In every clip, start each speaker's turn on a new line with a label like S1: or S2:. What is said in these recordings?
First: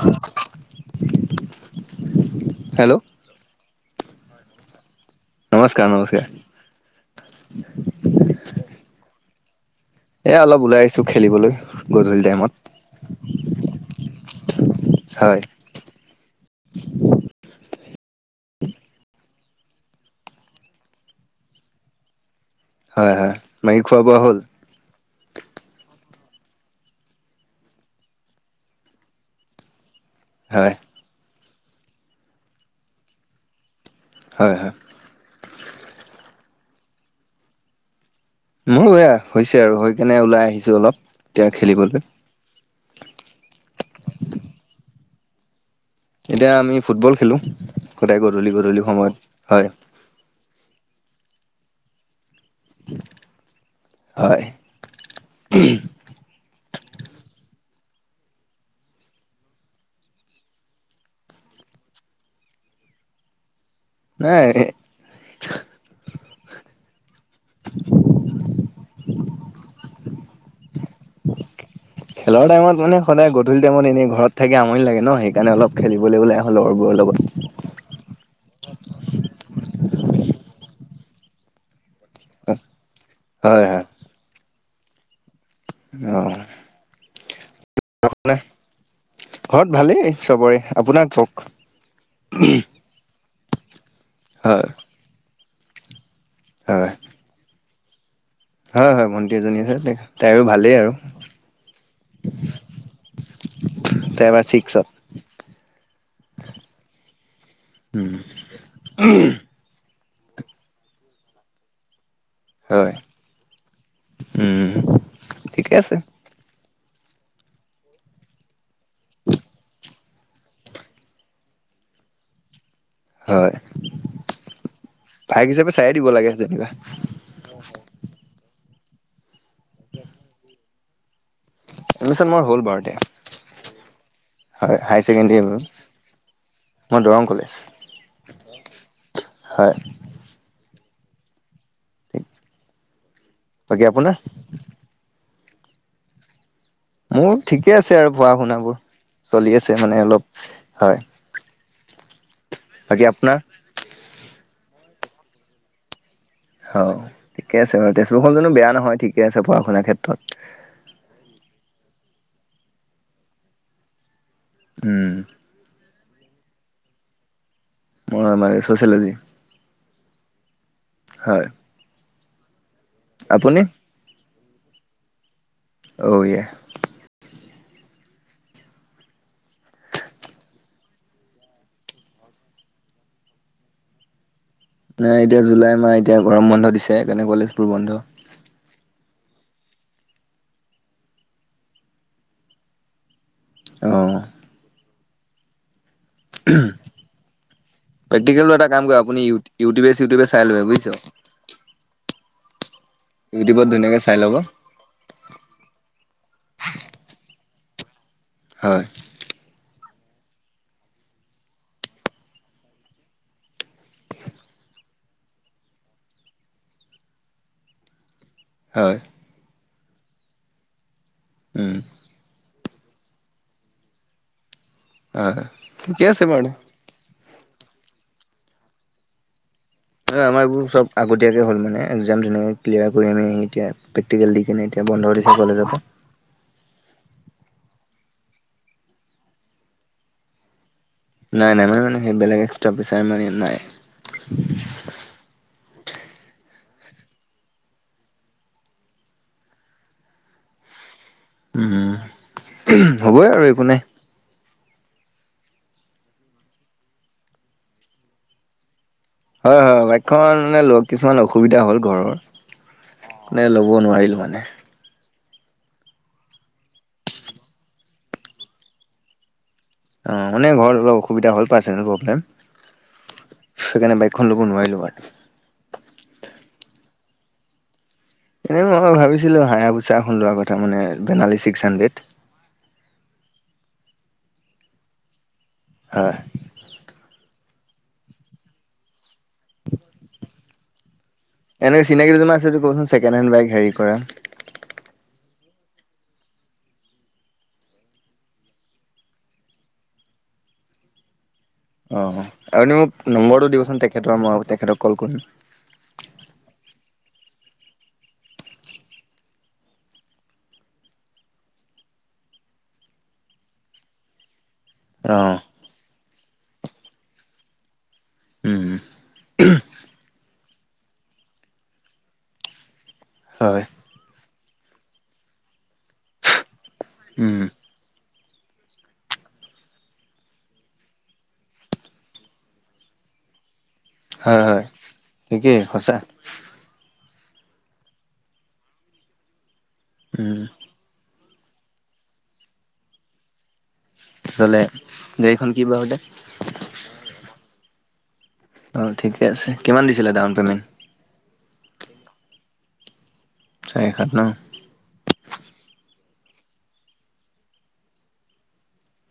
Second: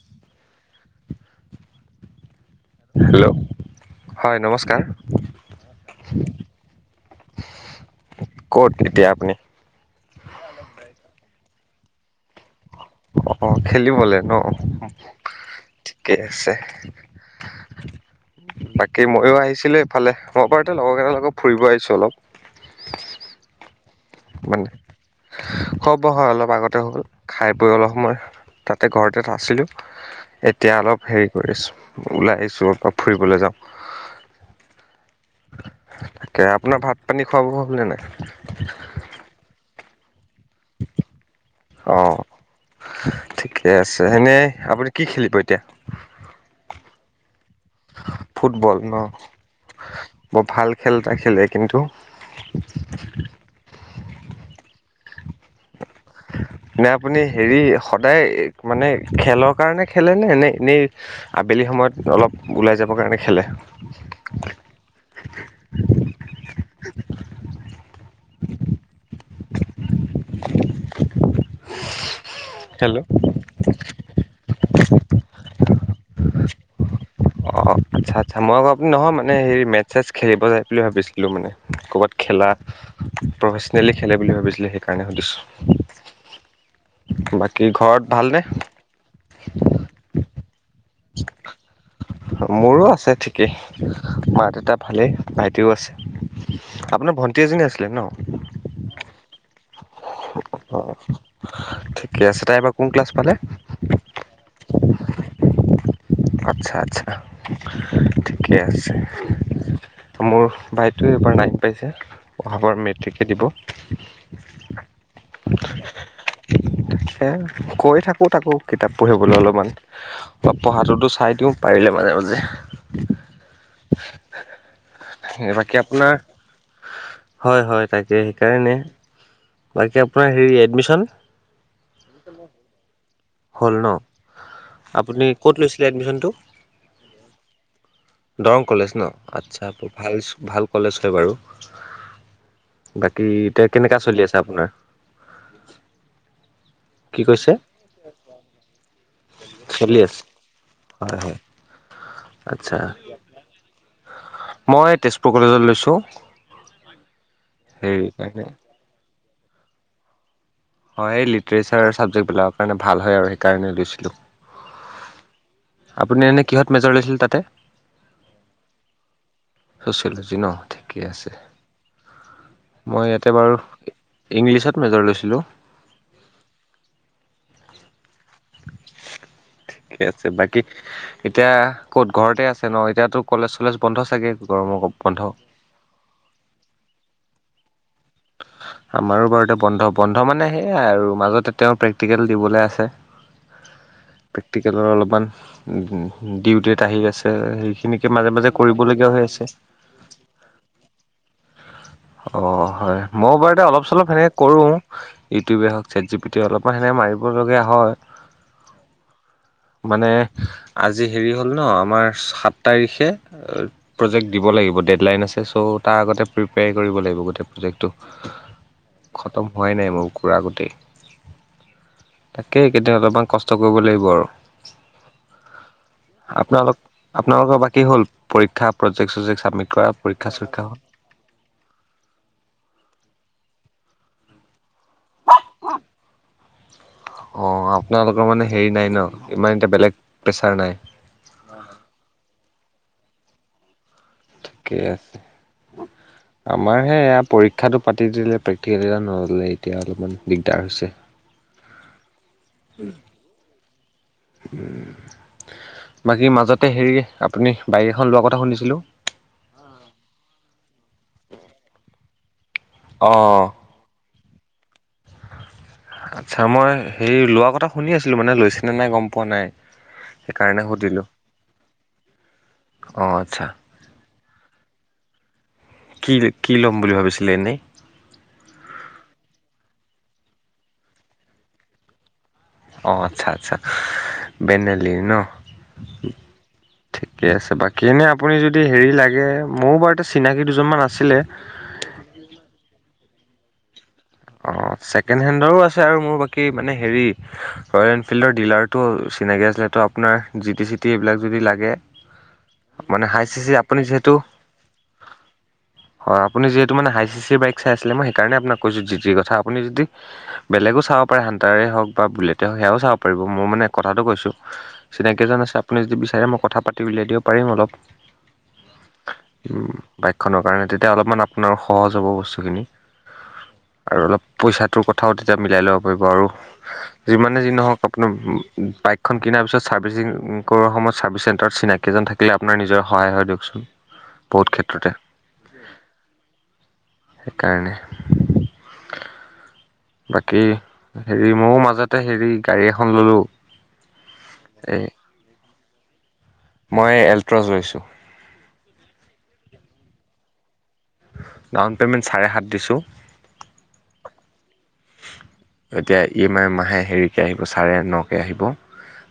S1: হম
S2: hello হয় নমস্কাৰ
S1: নমস্কাৰ নমস্কাৰ
S2: ক'ত এতিয়া আপুনি
S1: এ অলপ ওলাই আহিছো খেলিবলৈ গধূলি টাইমত
S2: অ খেলিবলৈ ন।
S1: হয়
S2: ঠিকে আছে বাকী ময়ো আহিছো আছিলোঁ এইফালে মই বাৰু এ লগৰেইতা লগত ফুৰিব আহিছোঁ অলপ
S1: হয় হয় বাকী খোৱা বোৱা হল?
S2: হ'ব হয় অলপ আগতে হ'ল খাই বৈ অলপ সময় তাতে ঘৰতে আছিলোঁ
S1: হয়
S2: এতিয়া অলপ হেৰি কৰি আছো ওলাই আহিছো অলপমান ফুৰিবলৈ যাওঁ
S1: হয় হয়
S2: এ আপোনাৰ ভাত পানী খোৱা বোৱা হল নে নাই?
S1: মোৰ এয়া হৈছে আৰু হৈ কেনে ওলাই আহিছো অলপ এতিয়া খেলিবলৈ
S2: অঁ ঠিকে আছে এনে আপুনি কি খেলিব এতিয়া?
S1: এতিয়া আমি ফুটবল খেলোঁ সদায় গধূলি
S2: ফুটবল
S1: গধূলি
S2: ন
S1: সময়ত হয়
S2: বৰ ভাল খেল এটা খেলে কিন্তু
S1: উম
S2: [inaudible] নে আপুনি হেৰি সদায় মানে খেলৰ কাৰণে খেলে নে এনে এনেই আবেলি সেই সময়ত অলপ ওলাই যাবৰ কাৰণে খেলে
S1: নাই
S2: [inaudible] [inaudible]
S1: খেলৰ টাইমত মানে
S2: হেল্ল'।
S1: সদায় গধূলি টাইমত এনে ঘৰত থাকে আমৰিনি লাগে ন সেইকাৰণে অল খেলিবলৈ ওলাই আহ'ল লগৰবোৰৰ লগত
S2: আত্সা মই আক আপুনি নহয় মানে হেৰি মেচ চেচ খেলিব যায় বুলি ভাবিছিলোঁ মানে ক'ৰবাত খেলা
S1: হয় হয়
S2: প্ৰফেচনেলি খেলে বুলি ভাবিছিলো সেইকাৰণে সুধিছো
S1: অ
S2: বাকী ঘৰত ভালনে?
S1: ঘৰত ভালেই চবৰে আপোনাক
S2: মোৰো আছে ঠিকেই মা
S1: হয়
S2: দেউতা ভালেই ভইটিও আছে
S1: হয়
S2: আপোনাৰ ভণ্টি এজনী আছিলে ন?
S1: হয় হয় ভণ্টি এজনী আছে তাইৰো ভালেই
S2: অঁ
S1: আৰু।
S2: ঠিকে আছে তাই এইবাৰ কোন ক্লাছ পালে?
S1: তাই এইবাৰ চিক্সত।
S2: আচ্ছা আচ্ছা
S1: উম
S2: ঠিকে আছে। মোৰ ভাইটোৱে এইবাৰ নাইন পাইছে। অহাবাৰ
S1: হয়
S2: মেট্ৰিকে দিব।
S1: ঠিকে আছে
S2: তাকে কৈ থাকোঁ তাকো কিতাপ পঢ়িবলৈ অলপমান। বা পঢ়াটোতো চাই দিওঁ পাৰিলে মাজে মাজে
S1: হয়। ভাইক হিচাপে
S2: বাকী
S1: চাইে দিব
S2: আপোনাৰ
S1: লাগে যেনিবা।
S2: হয় হয় তাকে সেইকাৰণে বাকী আপোনাৰ হেৰি এডমিশন।
S1: এডমিশন মোৰ হ'ল বাৰু এতিয়া।
S2: হ'ল ন আপুনি
S1: ছেকেণ্ডেৰী
S2: ক'ত লৈছিলে এডমিচনটো।
S1: মই দৰং কলেজ
S2: দৰং কলেজ ন আচ্ছা
S1: হয়
S2: ভাল ভাল। কলেজ হয় বাৰু বাকী এতিয়া
S1: বাকী
S2: কেনেকা
S1: আপোনাৰ
S2: চলি আছে আপোনাৰ। [unintelligible]
S1: মোৰ
S2: কৈছে
S1: ঠিকে আছে আৰু পঢ়া শুনাবোৰ চলি আছে মানে অলপ হয়।
S2: আচ্ছা
S1: বাকী আপোনাৰ।
S2: মই তেজপুৰ কলেজত লৈছোঁ।
S1: অ ঠিকে আছে বাৰু
S2: হেৰি
S1: তেজপুৰখন
S2: কাৰণে
S1: জানো বেয়া নহয় ঠিকে আছে পঢ়া শুনাৰ ক্ষেত্ৰত।
S2: হয় এই লিটাৰেচাৰ চাবজেক্টবিলাকৰ কাৰণে ভাল হয় আৰু সেইকাৰণে লৈছিলোঁ।
S1: উম।
S2: আপুনি এনে কিহত মেজৰ লৈছিলে তাতে।
S1: ম মানে ছোচিয়েলজি।
S2: ছচিয়েলজি ন ঠিকেই আছে। মই ইয়াতে বাৰু
S1: আপুনি
S2: ইংলিছত মেজৰ লৈছিলোঁ।
S1: অ' ইয়া
S2: [unintelligible] ঠিকে আছে বাকী এতিয়া ক'ত ঘৰতে আছে ন এতিয়াতো কলেজ চলেজ বন্ধ চাগে। গৰমৰ
S1: নাই
S2: বন্ধ
S1: এতিয়া জুলাই মাহ এতিয়া গৰম বন্ধ দিছে সেইকানে কলেজবোৰ বন্ধ।
S2: আমাৰো বাৰুতে বন্ধ বন্ধ মানে সেইয়াই আৰু মাজতে তেওঁ প্ৰেক্টিকেল দিবলৈ আছে।
S1: অ'
S2: প্ৰেক্টিকেলৰ অলপমান। ডিউটেত আহি আছে সেইখিনিকে মাজে
S1: প্ৰেক্টিকেলটো
S2: মাজে
S1: এটা কাম কৰে
S2: কৰিবলগীয়া
S1: আপুনি
S2: হৈ
S1: ইউ
S2: আছে।
S1: ইউটিউবে চিউটিউবে চাই লব বুজিছ [unintelligible]
S2: অ হয়। ময় বাৰুতে
S1: ইউটিউবত
S2: অলপ
S1: ধুনীয়াকে
S2: চলপ
S1: চাই ল'ব
S2: সেনেক কৰো ইউটিউবে হওঁক চেট জি পি অলপমান সেনে মাৰিব লগগীয়া। হয়।
S1: হয়।
S2: মানে আজি হেৰি হ'ল ন আমাৰ সাত তাৰিখে প্ৰজেক্ট দিব লাগি। ব ডেডলাইন আছে চ' তাৰ আগতে প্ৰিপেয়াৰ কৰিব লাগিব গোটেই প্ৰজেক্টটো।
S1: হয়
S2: খতম হোৱাই নাই মোৰ ঘূৰা গোটেই।
S1: উম।
S2: তাকে একেইদিন অলপমান কষ্ট কৰিব লাগিব আৰু।
S1: হয় ঠিকে আছে বাৰু
S2: আপোনালোক আপোনালোকৰ বাক। কিহল পৰীক্ষ প্ৰজক্ট চজেক্ট চাবমিত।
S1: আমাৰ বোৰ চব আগতীয়াকে হ'ল মানে একজাম তেনেকে ক্লিয়াৰ কৰি আমি এতিয়া প্ৰেটিকেল দি কিনে এ। এ বন্ধ দিছে কলেজল পা
S2: অ আপোনালোকৰ মানে হেৰি নাই ন ইমান এতিয়া বেলেগ প্ৰেচাৰ নাই।
S1: নাই নাই মানে মানে সেইবেলোক এক্সটা পৈচাৰ মানে নাই।
S2: ঠিকেই আছে আমাৰ হে এয়া পৰীক্ষাটো পাতি দিলে প্ৰেক্টিকেল এটা নলে এতিয়া অলপমান দিগদাৰ হৈছে
S1: উম হ'বই আৰু একো নাই।
S2: বাকী মাজতে হেৰি আপুনি বাইক এখন লোৱাৰ কথা শুনিছিলো
S1: হয় হয় বাইকখন মানে লগ কিছুমান অসুবিধা হ'ল ঘৰৰ
S2: অ',
S1: কোনে ল'ব নোৱাৰিল মানে
S2: আচ্ছা মই হেৰি লোৱা কথা শুনি আছিলো মানে লৈছেনে নাই গম পোৱা নাই
S1: অ মানে
S2: সেইকাৰণে
S1: ঘৰত অলপ
S2: সুধিলোঁ
S1: অসুবিধা হল পাৰব্লেম
S2: অ', আচ্ছা
S1: সেইকাৰণে ব এখন লগোনোৱাই লো
S2: কি কি ল'ম বুলি ভাবিছিলে এনেই
S1: এনে মই ভাবিছিলো হাঁ পুচা এখন লোৱা কথা মানে বেনালী ছিক্স হাণ্ড্ৰেড
S2: অঁ আচ্ছা আচ্ছা বেনেলীৰ ন
S1: হয়।
S2: ঠিকে আছে বাকী এনে আপুনি যদি হেৰি লাগে গে মোৰো বাৰুতে চিনাকি দুজনমান আছিলে
S1: এনেকে চিনাকি দুমান আছে কচোনকেড হেণ্ড বাইক হেৰি কৰা
S2: অ ছেকেণ্ড হেণ্ডৰো আছে আৰু মোৰ বাকী মানে হেৰি ৰয়েল এনফিল্ডৰ ডিলাৰো চিনাকি যিহেতু আপোনাৰ যি টি চি টি এইবিলাক যদি লাগে
S1: অ আৰুপনি মোক
S2: মানে হাই চি
S1: নম্বৰটো
S2: চি
S1: দিবচোন
S2: আপুনি যিহেতু
S1: তেখেতৰ মই তেখেতক কল কৰিম
S2: হয় আপুনি যিহেতু মে সাই চি চিৰ বাইক চাই আছিল মই সেই কাৰণে আপোনাক কৈছো যি তিৰ কথা আপুনি যদি বেলেগো চাব পাৰে হানটাৰে হওক বা বুলেটেই হওক সেয়াও চাব পাৰিব মোৰ মানে কথাটো কৈছোঁ
S1: অ',
S2: চিনাকিজন আছে আপুনি যদি বিচাৰে মই কথা পাতি উলিয়াই দিব পাৰিম অলপ
S1: উম,
S2: উম বাইক খনৰ কাৰণে তেতিয়া অলপমান আপোনাৰ সহজ হ'ব বস্তুখিনি
S1: হয়,
S2: আৰু অলপ পইচাটোৰ কথাও তেতিয়া মিলাই ল'ব পাৰিব আৰু
S1: উম,
S2: যিমানে যি নহওক কাপ বাইকখন কিনাৰ পিছত চাৰ্ভিচিং কৰ সময়ত চাৰ্ভিচ চেণ্টাৰত চিনাকি এজন থাকিলে আপোনাৰ নিজৰ হয়াই হয় দিয়কচোন
S1: হয়
S2: বহুত
S1: হয়
S2: ক্ষেত্ৰতে
S1: ঠিকে সঁচা
S2: সেইকাৰণে
S1: উম,
S2: বাকী হেৰি ময়ও মাজতে হেৰি গাড়ী এখন ললো
S1: লে গাড়ীখন কি ব হতে
S2: মই এল্ট্ৰজ লৈছোঁ
S1: অ ঠিকে আছে কিমান দিছিলে ডাউন পেমেণ্ট
S2: ডাউন পে'মেণ্ট চাৰে সাত দিছোঁ
S1: চাৰে সাত ন
S2: এতিয়া ই এম আই মাহে হেৰিকে আহিব চাৰে নকে আহিব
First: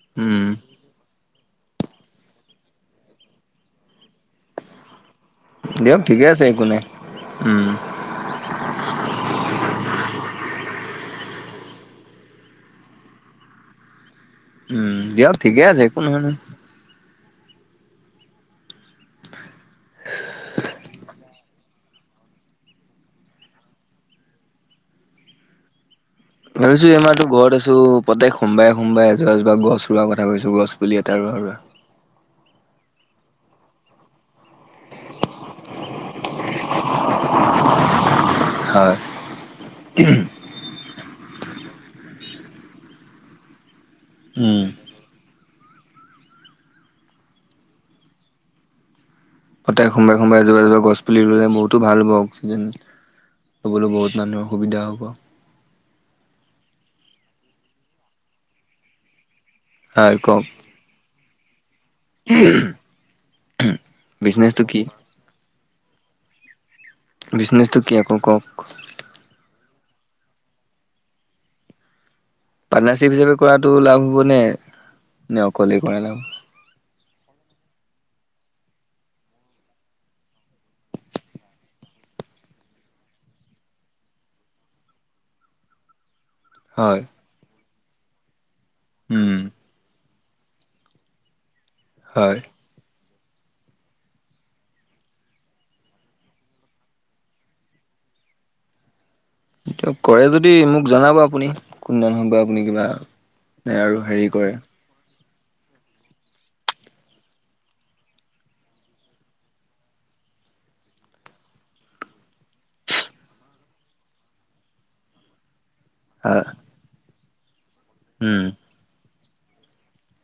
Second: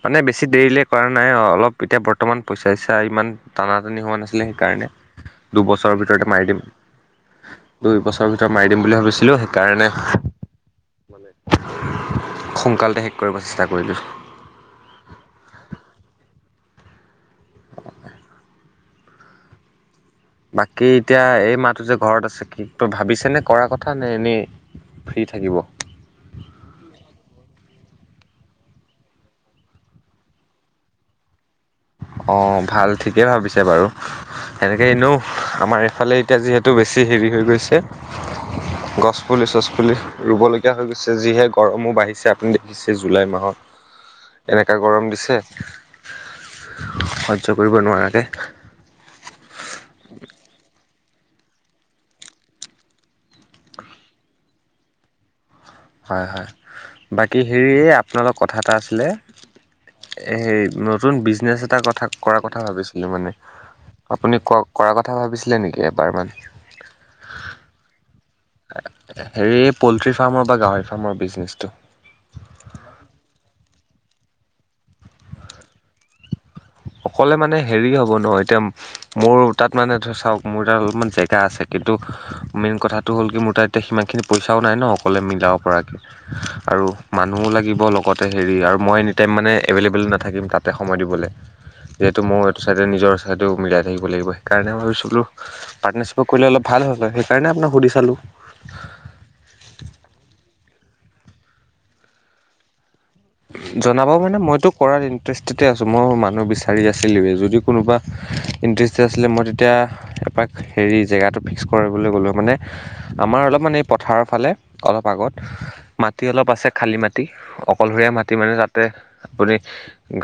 S2: মানে বেছি
S1: উম,
S2: দেৰিলে কৰা নাই অ অলপ এতিয়া বৰ্তমান পইচা চইচা ইমান টানা টানি হোৱা নাছিলে সেইকাৰণে দুবছৰৰ
S1: দিয়ক ঠিকে
S2: ভিতৰতে মাৰি
S1: আছে
S2: দিম
S1: একো নাই। উম,
S2: দুই বছৰৰ ভিতৰত মাৰি দিম বুলি ভাবিছিলো সেইকাৰণে সোনকালতে শেষ কৰিব চেষ্টা কৰিলোঁ
S1: উ বিয়াৰি গেছে ক ন শনে
S2: বাকী এতিয়া এই মাটো যে ঘৰত আছে কি তই ভাবিছ নে কৰা কথা নে এনেই ফ্ৰী থাকিব
S1: ভাবিছো এইমাহতো ঘৰত আছো প্ৰত্যেক সোমবায়ে সোমবায়ে এজপা এজপা গছ ৰুৱাৰ কথা ভাবিছো গছ পুলি এটা ৰ ঘা
S2: অ ভাল ঠিকে ভাবিছে বাৰু সেনেকে এনেও আমাৰ এইফালে এতিয়া যিহেতু বেছি হেৰি হৈ গৈছে
S1: হয়
S2: গছ পুলি গছপুলি ৰুবলগীয়া হৈ গৈছে যিহেেত গৰমো বাঢ়িছে আপুনি দেখিছে জুলাই মাহত এনেকুৱা গৰম দিছে সহ্য কৰিব নোৱাৰাকে
S1: প্ৰত্যেক সোমাবায়ে সোমাবায়ে এজোপা এজোপা গছ পুলি ল'লে বহুতো ভাল হ'ব অক্সিজেন ল'বলৈ বহুত মানুহৰ সুবিধা হ'ব
S2: হয় হয় বাকী হেৰি আপোনালৰ কথা এটা আছিলে
S1: হয়
S2: এ
S1: কওক
S2: সেই নতুন বিজনেছ এটা কথা। ক কৰ কথা ভাবিছিলো মানে, আপুনি ক
S1: বিজনেচটো কি
S2: কৰা কথা ভাবিছিলে নেকি এবাৰ মানে?
S1: বিজনেচটো কি আকৌ কওক
S2: হেৰি পল্ট্ৰি ফাৰ্মৰ বা গাহৰি ফাৰ্মৰ বিজনেচটো।
S1: পাৰ্টনাৰশ্বিপ হিচাপে কৰাতটো লাভ হ'ব নে, নে অকলেই কৰা লাভ।
S2: অকলে মানে হেৰি হ'ব ন এতিয়া মোৰ তাত মানে ধ চাওক মোৰ তাত অলপমান জেগা আছে কিন্তু। তো মেইন কথাটো হ'ল কি মোৰ তাত এতিয়া সিমানখিনি পইচাও নাই ন অকলে মিলাব পৰাকে। আৰু
S1: হয়
S2: মানুহো লাগিব লগতে হেৰি আৰু মই এনি টাইম
S1: উম
S2: মানে এভেইলেবল নাপ নাথাকিম তাতে সময় দিবলে, যিহেতু
S1: হয়
S2: মোৰ এইটো চাইডৰ সেইটো মিলাই থাকিব লাগিব সেইকাৰণে ভাবিছিলোঁ পাৰ্টনাৰশ্বিপক কৰিলে অলপ ভাল হ'ল হয় সেইকাৰণে আপোনাক সুধি চালোঁ। [inaudible]
S1: এতিয়া কৰে যদি মোক জনাব আপুনি কোনদিন হব আপুনি কিবা আৰু
S2: জনাব
S1: হেৰি
S2: মানে
S1: কৰে
S2: মইতো কৰা দ ইণ্টাৰেষ্টেডে আছোঁ মই মানুহ বিচাৰি আছিলোঁৱে যদি কোনোবা ইণ্টাৰেষ্টেড আছিলে মই তেতিয়া এপাক হেৰি জেগাটো ফিক্স কৰিবলৈ গ'লোও মানে আমাৰ অলপমান এই পথাৰৰ ফালে অলপ আগ মাটি অলপ আছে খালী মাটি অকলশৰীয়া মাটি
S1: উম
S2: মানে তাতে। আপুনি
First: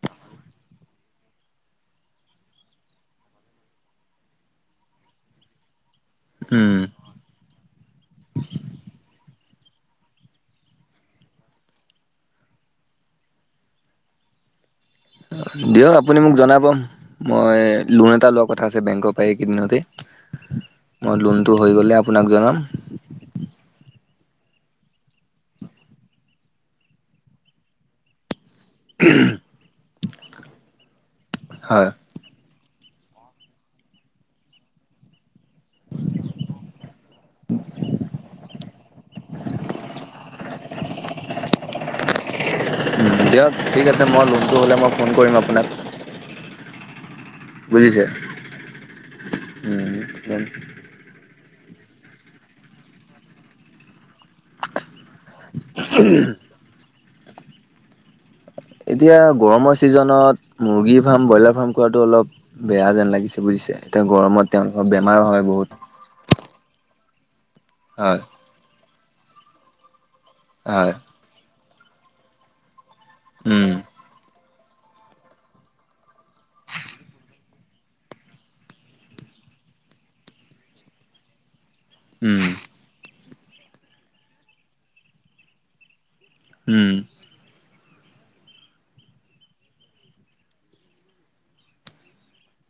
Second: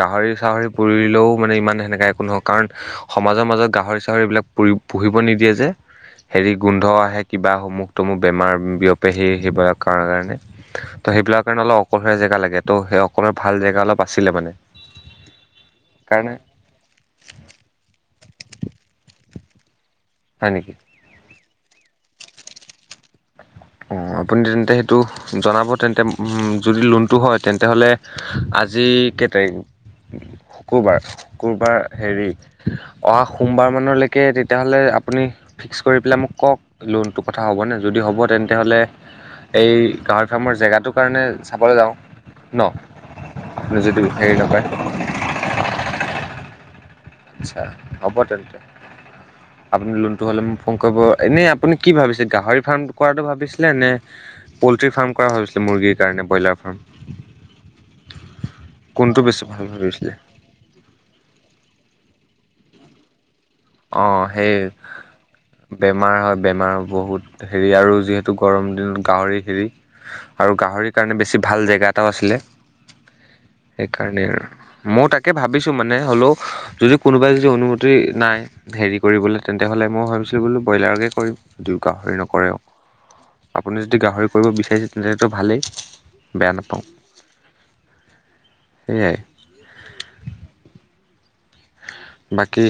S2: গাহৰি চাহৰি পুৰিলেও মানে ইমান সেনেকা একো নহক কাৰণ সমাজৰ মাজত গাহৰি গাহৰি -চাহৰি এইবিলাক পুৰি পুহিব নিদিয়ে যে হেৰি
S1: উম
S2: গোন্ধ আহে কিবা সমুহ তমুখ বেমাৰ বিয়পে সেই। সেইবিলাক কাৰণৰ ত কাৰণে সেইবিলাকৰ কাৰণে অলপ অকলীয়া জেগা লাগে। ত' সেই অকলৰ ভাল জেগা অলপ আছিলে মানে।
S1: দিয়ক আপুনি মোক
S2: সেইকাৰণে
S1: জনাব মই লোন এটা লোৱা কথা আছে বেংকৰ পৰা এইকেইদিনতে।
S2: হয় নেকি?
S1: টো হৈ গ'লে আপোনাক জনাম।
S2: অঁ আপুনি তেন্তে সেইটো জনাব তেন্তে যদি লোনটো হয় তেন্তে হ'লে আজি যি কে তাৰিখ শুকুৰবাৰ, শুকুৰবাৰ
S1: হয়
S2: হেৰি অহা সোমবাৰ মানলৈকে তেতিয়াহ'লে আপুনি ফিক্স কৰি পেলাই মোক কওক লোনটো কথা হ'বনে যদি। হব তেন্তে। হ'লে এই গাহৰি ফাৰ্মৰ জেগাটোৰ কাৰণে চাবলৈ যাওঁ ন।
S1: দিয়ক
S2: আপুনি
S1: ঠিক
S2: যদি
S1: আছে মই
S2: হেৰি
S1: লোনটো
S2: নকৰে
S1: হ'লে মই ফোন কৰিম আপোনাক।
S2: আচ্ছা
S1: বুজিছে
S2: হ'ব তেন্তে আপুনি লোনটো হলে মোক ফোন কৰিব এনেই। আপুনি কি ভাবিছিল গাহৰি ফাৰ্ম কৰাতটো ভাবিছিলে নে পল্ট্ৰি ফাৰ্ম। কৰা হৈছিলে মুৰ্গীৰ কাৰণে ব্ৰইলাৰ ফাৰ্ম।
S1: এতিয়া
S2: কোনটো বেছি ভাল
S1: গৰমৰ
S2: ভাবিছিলে
S1: ছিজনত মুৰ্গী ফাৰ্ম ব্ৰইলাৰ ফাৰ্ম কৰাটো অলপ। বেয়া যেন লাগিছে বুজিছে
S2: অ
S1: এতি
S2: সেই
S1: গৰমত তেওঁলোকৰ বেমাৰ হয়
S2: বেমাৰ হয়
S1: বহুত।
S2: বেমাৰ বহুত হেৰি আৰু
S1: হয়
S2: যিহেতু গৰম দিনত গাহৰি হেৰি আৰু গাহৰিৰ
S1: হয়
S2: কাৰণে বেছি ভাল জেগা। গাটাও আছিলে
S1: উম
S2: সেইকাৰণে আৰু। মই তাকে ভাবিছোঁ মানে হ'লেও যদি কোনোবাই যদি অনুমতি নাই। হেৰি কৰিবলৈ তেন্তে হলে মই ভাবিছিলোঁ বোলো ব্ৰইলাৰকে কৰিম দুয়ো গাহৰি
S1: উম
S2: নকৰেও। আপুনি যদি গাহৰি কৰিব বিচাৰিছে তেন্তো ভালেই বেয়া নাপাওঁ।
S1: উম
S2: সেয়াই। বাকী।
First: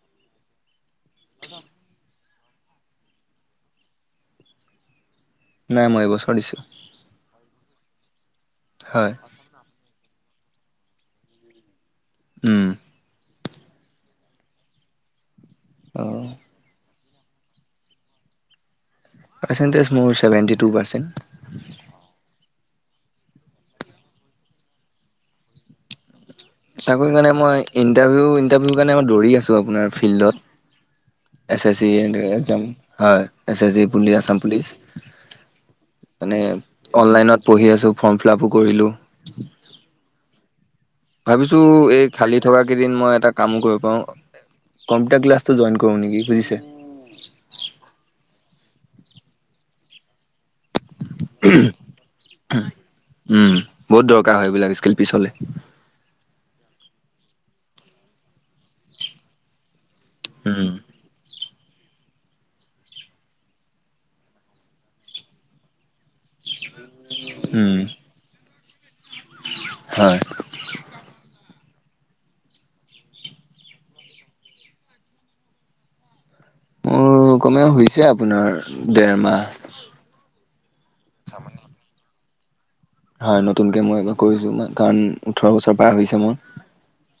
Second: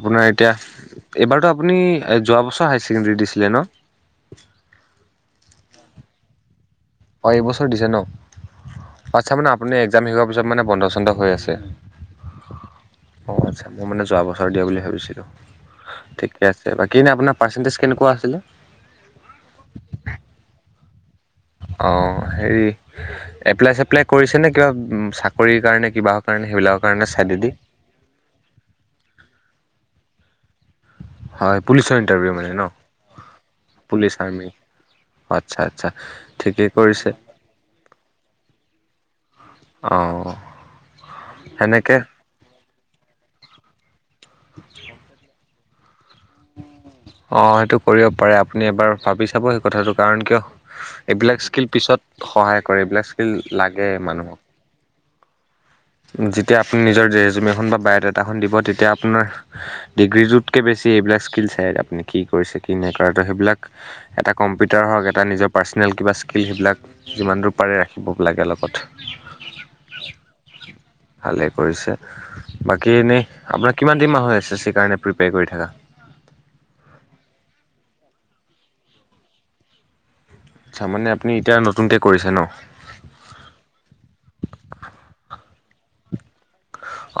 S2: আপোনাৰ এতিয়া এইবাৰতো আপুনি যোৱা বছৰ হায়াৰ ছেকেণ্ডৰী দিছিলে ন। [unintelligible]
S1: নাই মই এইবছৰ দিছোঁ।
S2: অঁ এইবছৰ দিছে ন,
S1: হয়
S2: আচ্ছা মানে আপুনি এক্সাম শেষ হোৱাৰ পিছত মানে বন্ধক চন্ধ হৈ আছে।
S1: উম!
S2: অঁ আচ্ছা মই মানে যোৱা বছৰ দিয়া বুলি ভাবিছিলোঁ,
S1: অ
S2: ঠিকে আছে বাকী। কিনে আপোনাৰ পাৰ্চেণ্টেজ কেনেকুৱা আছিলে?
S1: পাৰ্চেণ্টেজ মোৰ ছেভেণ্টি টু পাৰ্চেণ্ট।
S2: অ হেৰি এপ্লাই চেপ্লাই কৰিছে নে কিবা চাকৰি কাৰণে কিবা।
S1: চাকৰি কাৰণে মই ইণ্টাৰভিউ ইণ্টাৰভিউ কাৰণে মই দৌৰি আছো আপোনাৰ ফিল্ডত।
S2: হয়
S1: এছেচি
S2: পুলিচৰ
S1: সেনকে
S2: ইণ্টাৰভিউ মানে
S1: একজাম
S2: ন
S1: হয় এচেচি পুলিচ আছাম পুলিচ।
S2: আচ্ছা আচ্ছা
S1: মানে
S2: ঠিকেই কৰিছে
S1: অনলাইনত পঢ়ি আছো ফৰ্ম ফিলআপো কৰিলো।
S2: অ।
S1: ভাবিছো
S2: সেনেকে
S1: এই খালি থকা কেইদিন মই এটা কামো কৰিব পাৰো কম্পিউটাৰ ক্লাছ। ত জইন কৰো নেকি। বুজিছে
S2: অ সেইটো কৰিব পাৰে আপুনি এবাৰ ভাবি চাব সেই কথাটো কাৰণ কিয়। এইবিলাক স্কিল পিছত সহায় কৰে এইবিলাক স্কিল
S1: উম
S2: লাগে
S1: বহুত দৰকাৰ
S2: মানুহক।
S1: হয় এইবিলাক স্কিল পিছলে।
S2: যেতিয়া আপুনি নিজৰ ৰেজুম এখন বা বায়'ডাটাখন দিব তেতিয়া আপোনাৰ। ডিগ্ৰীটোতকে
S1: উম
S2: বেছি এইবিলাক স্কিলছ। সে আপুনি কি কৰিছে কি নাই কৰা ত সেইবিলাক এটা কম্পিউটাৰ হক এটা নিজৰ পাৰ্চনেল কিবা। থাকিল সেইবিলাক যিমান দূৰ
S1: উম
S2: পাৰে ৰাখিব লাগে লগত।
S1: হয়
S2: ভালে কৰিছে। বাকী এনেই আপোনাৰ কিমান দিন মাহ আই ছি ছি কাৰণে প্ৰিপেয়াৰ কৰি থাকা।
S1: মোৰ কমে হৈছে আপোনাৰ দেৰ মাহ।
S2: আচ্ছা মানে আপুনি এতিয়া নতুনকে কৰিছে ন।
S1: হয় নতুনকে মই এ কৰিছো কাৰণ ওঠৰ বছৰ পাৰ হৈছে মোৰ।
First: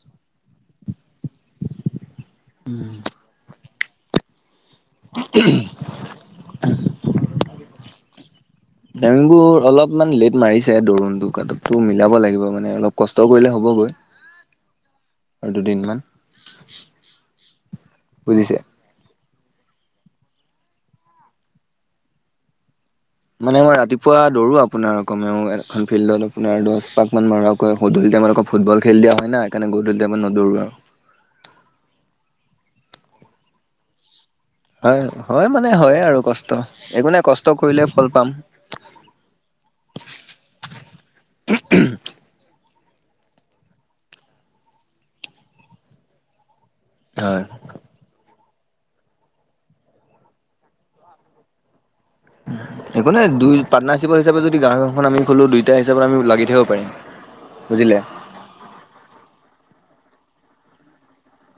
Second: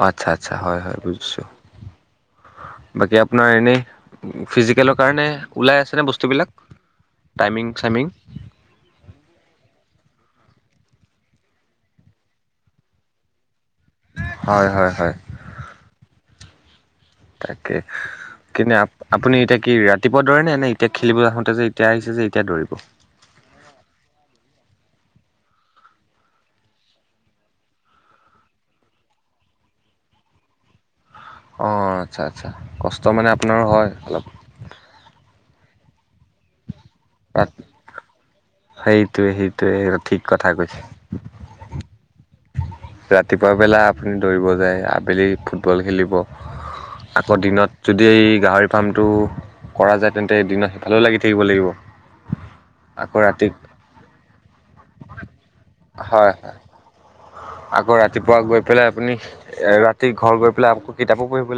S2: অ আচ্ছা আচ্ছা হয় হয় বুজিছো বাকী আপোনাৰ এনেই। ফিজিকেলৰ কাৰণে ওলাই আছেনে বস্তুবিলাক টাইমিং চাইমিং।
S1: টাইমিংবোৰ অলপমান লেট মাৰিছে দোৰোণ টো কো মিলাব লাগিব মানে অলপ কষ্ট কৰিলে। হ'বগৈ
S2: হয় হয় হয়
S1: আৰু দুদিনমান।
S2: তাকে
S1: বুজিছে
S2: কিন্ত আপুনি এতিয়া। কি ৰাতিপুৱা দৰে নে এতিয়া খেলিব আহোতে যে এতিয়া আহিছে যে এতিয়া দৌৰিব।
S1: মানে মই ৰাতিপুৱা দৌৰো আপোনাৰ কমেও এখন ফিল্ডত আপোনাৰ দশ পাক মান মাৰোৱাকৈ স। এতিয়া মানে আকৌ ফুটবল খেল দিয়া হয় না কাৰণে গধূলি নদৰো আৰু।
S2: অঁ আচ্ছা আচ্ছা কষ্ট মানে আপোনাৰো হয় অলপ।
S1: হয় হয় মানে হয় আৰু কষ্ট একো নাই কষ্ট
S2: তাত
S1: কৰিলে ফল পাম।
S2: সেইটোৱে সেইটোৱে ঠিক কথা কৈছে।
S1: উ।
S2: ৰাতিপুৱা বেলা আপুনি দৌৰিব যায় আবেলি ফুটবল খেলিব। আগৰ
S1: হয়
S2: দিনত যদি। গাহৰি ফাৰ্মটো কৰা যায় তেন্তে এদিন সিফালেও লাগি থাকিব লাগিব।
S1: একো
S2: আকৌ
S1: নাই
S2: ৰাতি
S1: দুই পাৰ্টনাৰশ্বিপৰ হিচাপে যদি গাঁও এখন আমি খোলো দুইটা হিচাপত আমি
S2: হয় হয়
S1: লাগি থাকিব পাৰিম।
S2: আকৌ
S1: বুজিলে
S2: ৰাতিপুৱা গৈ পেলাই আপুনি এ ৰাতি ঘৰ গৈ পেলাই আকৌ কিতাপো পঢ়িব লাগিব।